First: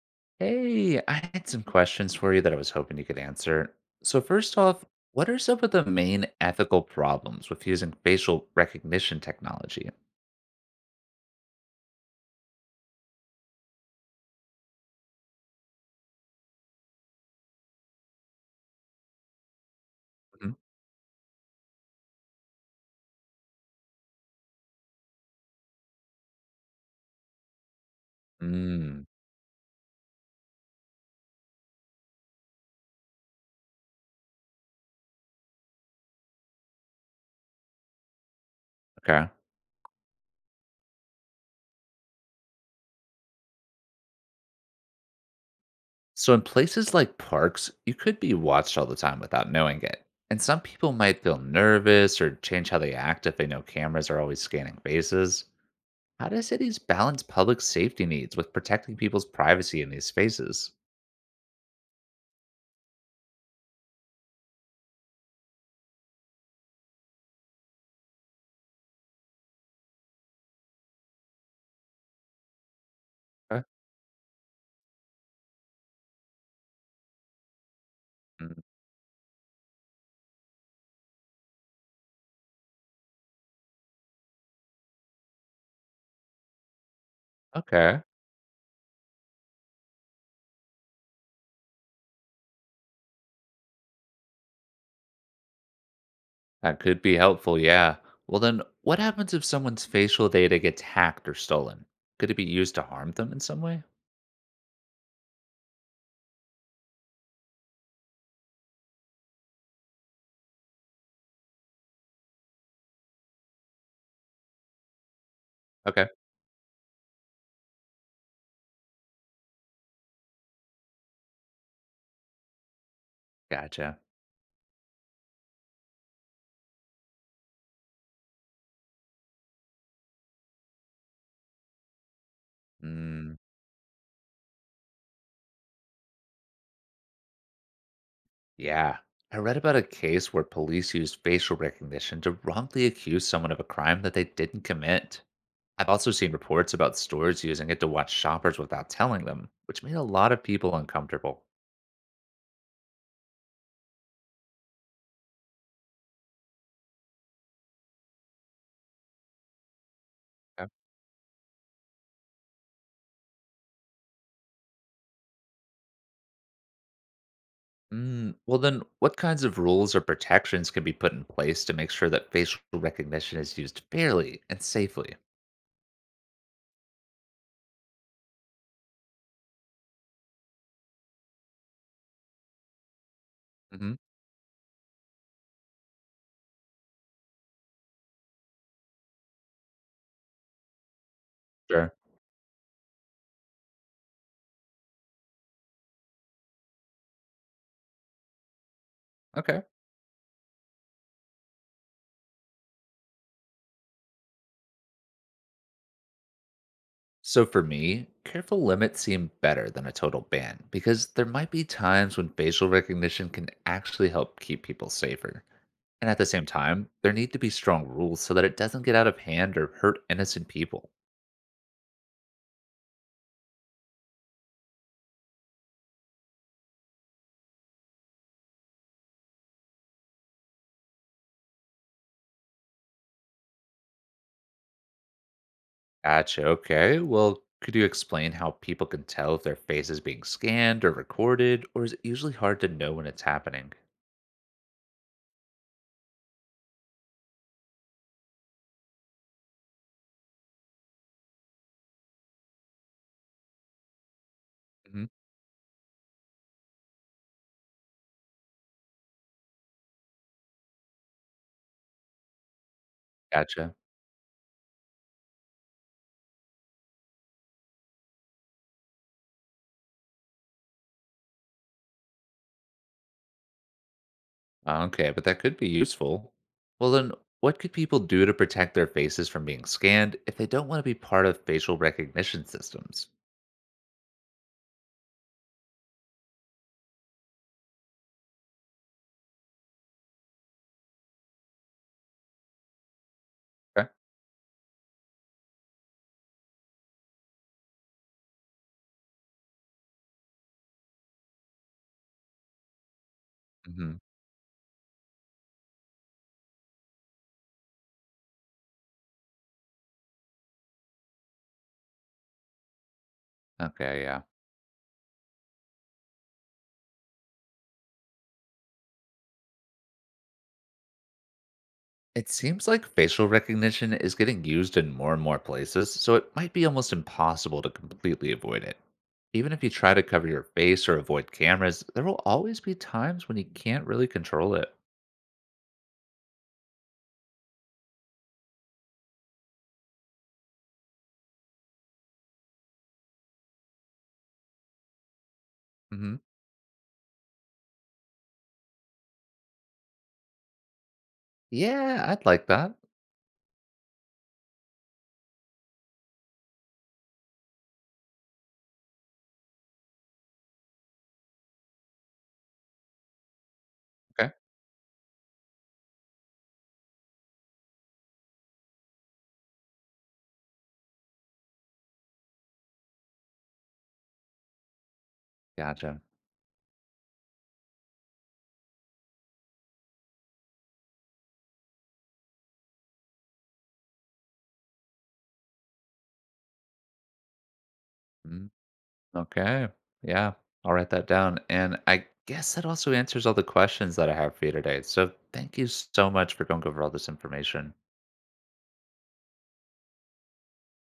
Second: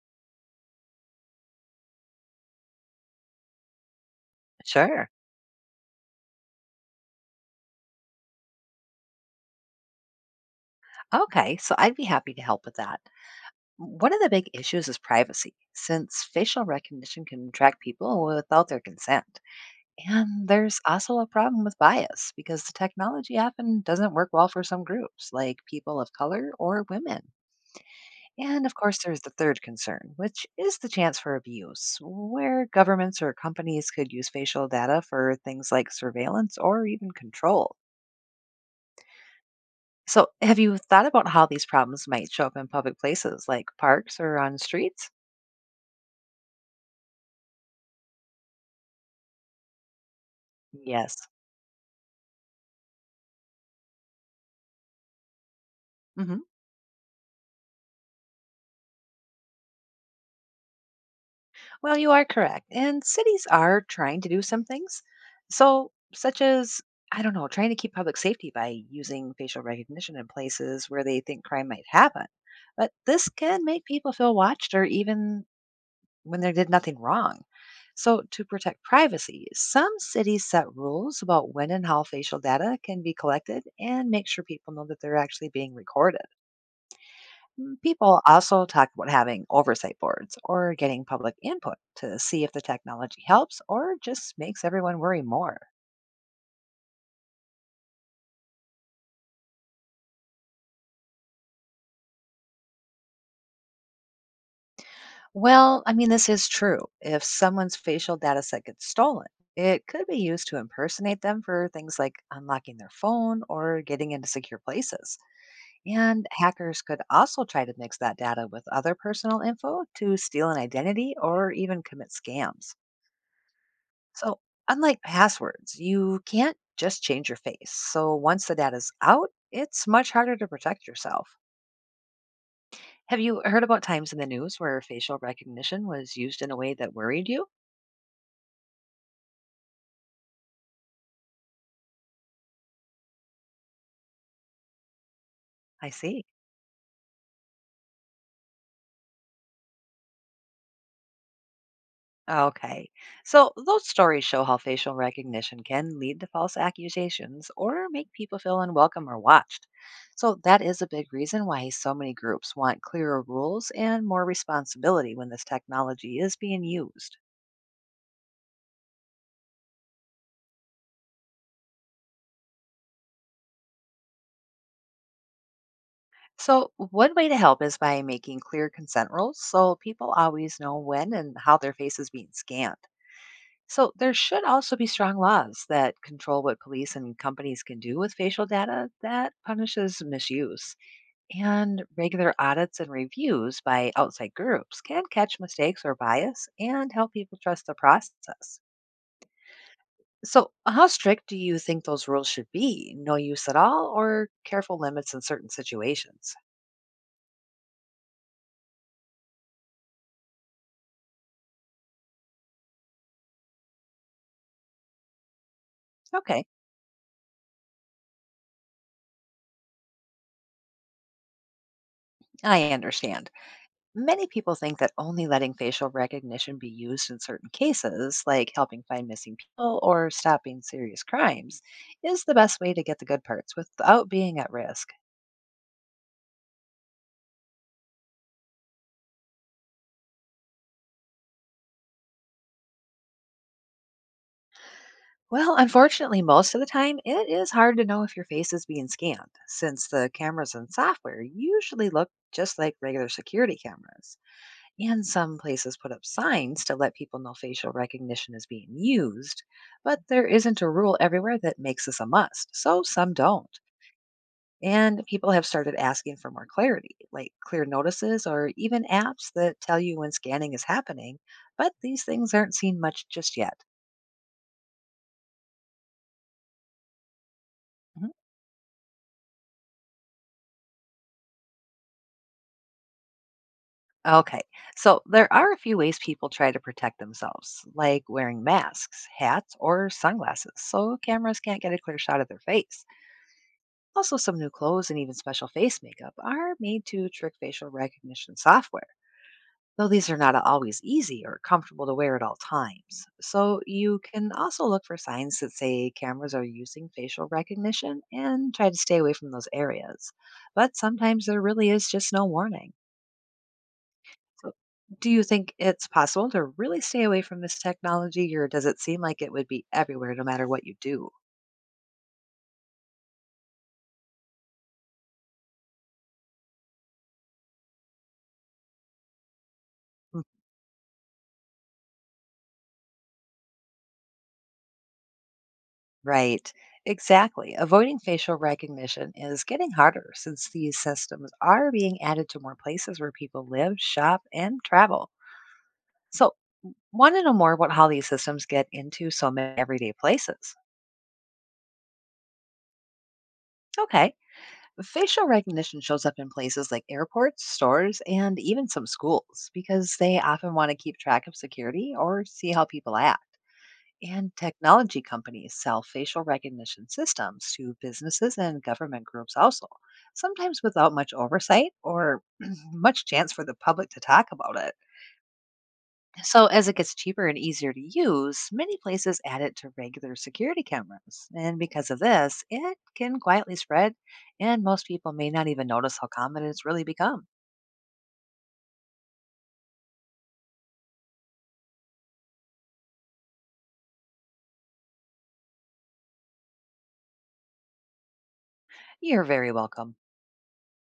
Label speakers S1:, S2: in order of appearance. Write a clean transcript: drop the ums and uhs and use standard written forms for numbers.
S1: Hey, I had some questions for you that I was hoping you could answer. So, first off,
S2: Sure.
S1: what are some of the main ethical problems with using facial recognition technology?
S2: Okay, so I'd be happy to help with that. One of the big issues is privacy, since facial recognition can track people without their consent. And
S1: Mhm.
S2: there's also a problem with bias because the technology often doesn't work well for some groups, like people of color or women. And of course,
S1: Mm,
S2: there's the third concern, which is the chance for abuse, where governments or companies could use facial data for things like surveillance or even control.
S1: okay.
S2: So, have you thought about how these problems might show up in public places like parks or on streets?
S1: So, in places like parks, you could be watched all the time without knowing it. And some people might
S2: Yes.
S1: feel nervous or change how they act if they know cameras are always scanning faces. How
S2: hmm
S1: do cities balance public safety needs with protecting people's privacy in these spaces?
S2: Well, you are correct. And cities are trying to do some things. So, such as, I don't know, trying to keep public safety by using facial recognition in places where they think crime might happen. But this
S1: Uh,
S2: can make people feel watched or even when they did nothing wrong. So, to
S1: mm,
S2: protect privacy, some cities set rules about when and how facial data can be collected and make sure people know that they're actually being recorded.
S1: okay.
S2: People also talk about having oversight boards or getting public input to see if the technology helps or just makes everyone worry more.
S1: That could be helpful, yeah. Well, then, what happens if someone's facial data gets hacked or stolen? Could it be used to harm them in some way?
S2: Well, I mean, this is true. If someone's facial data set gets stolen, it could be used to impersonate them for things like unlocking their phone or getting into secure places.
S1: Okay,
S2: And hackers could also try to mix that data with other personal info to steal an identity or even commit scams.
S1: gotcha.
S2: So, unlike passwords, you can't just change your face. So, once the data's out, it's much harder to protect yourself. Have
S1: Mm,
S2: you heard about times in the news where facial recognition was used in a way that worried you?
S1: yeah. I read about a case where police used facial recognition to wrongly accuse someone of a crime that they didn't commit. I've
S2: I
S1: also
S2: see.
S1: seen reports about stores using it to watch shoppers without telling them, which made a lot of people uncomfortable.
S2: Okay. So those stories show how facial recognition can lead to false accusations or make people feel unwelcome or watched. So that is a big reason why so many groups want clearer rules and more responsibility when this technology is being used.
S1: Well, then, what kinds of rules or protections can be put in place to make sure that facial recognition is used fairly and safely?
S2: So one way to help is by making clear consent rules so people always know when and how their face is being scanned. So
S1: Hmm.
S2: there should also be strong laws that control what police and companies can do with facial data that punishes misuse. And
S1: Sure.
S2: regular audits and reviews by outside groups can catch mistakes or bias and help people trust the process.
S1: Okay.
S2: So, how strict do you think those rules should be? No use at all, or careful limits in certain situations?
S1: So, for me, careful limits seem better than a total ban because there might be times when facial recognition can actually help keep people safer. And at the
S2: Okay,
S1: same time, there need to be strong rules so that it doesn't get out of hand or hurt innocent people.
S2: I understand. Many people think that only letting facial recognition be used in certain cases, like helping find missing people or stopping serious crimes, is the best way to get the good parts without being at risk.
S1: Gotcha. Okay. Well, could you explain how people can tell if their face is being scanned or recorded, or is it usually hard to know when it's happening?
S2: Well, unfortunately, most of the time, it is hard to know if your face is being scanned, since the cameras and software usually look just like regular security cameras. And
S1: Mhm.
S2: some places put up signs to let people know facial recognition is being used, but there isn't a rule everywhere that makes this a must, so some don't.
S1: Gotcha.
S2: And people have started asking for more clarity, like clear notices or even apps that tell you when scanning is happening, but these things aren't seen much just yet.
S1: Okay, but that could be useful. Well, then, what could people do to protect their faces from being scanned if they don't want to be part of facial recognition systems?
S2: Okay, so there are a few ways people try to protect themselves, like wearing masks, hats, or sunglasses, so cameras can't get a clear shot of their face.
S1: Okay.
S2: Also, some new clothes and even special face makeup are made to trick facial recognition software, though these are not always easy or comfortable to wear at all times. So,
S1: Hmm.
S2: you can also look for signs that say cameras are using facial recognition and try to stay away from those areas. But sometimes there really is just no warning.
S1: Okay, yeah.
S2: So, do you think it's possible to really stay away from this technology, or does it seem like it would be everywhere no matter what you do?
S1: It seems like facial recognition is getting used in more and more places, so it might be almost impossible to completely avoid it. Even if you try to
S2: Mm,
S1: cover your face or avoid cameras, there will always be times when you can't really control it.
S2: Right, exactly. Avoiding facial recognition is getting harder since these systems are being added to more places where people live, shop, and travel.
S1: Hmm.
S2: So, want to know more about how these systems get into so many everyday places?
S1: Yeah, I'd like that.
S2: Okay. Facial recognition shows up in places like airports, stores, and even some schools because they often want to keep track of security or see how people act.
S1: Okay.
S2: And technology companies sell facial recognition systems to businesses and government groups also, sometimes without much oversight or much chance for the public to talk about it.
S1: Gotcha.
S2: So, as it gets cheaper and easier to use, many places add it to regular security cameras. And because of this, it can quietly spread, and most people may not even notice how common it's really become.
S1: Mm. Okay. Yeah, I'll write that down. And I guess that also answers all the questions that I have for you today. So thank you so much for going over all this information.
S2: You're very welcome.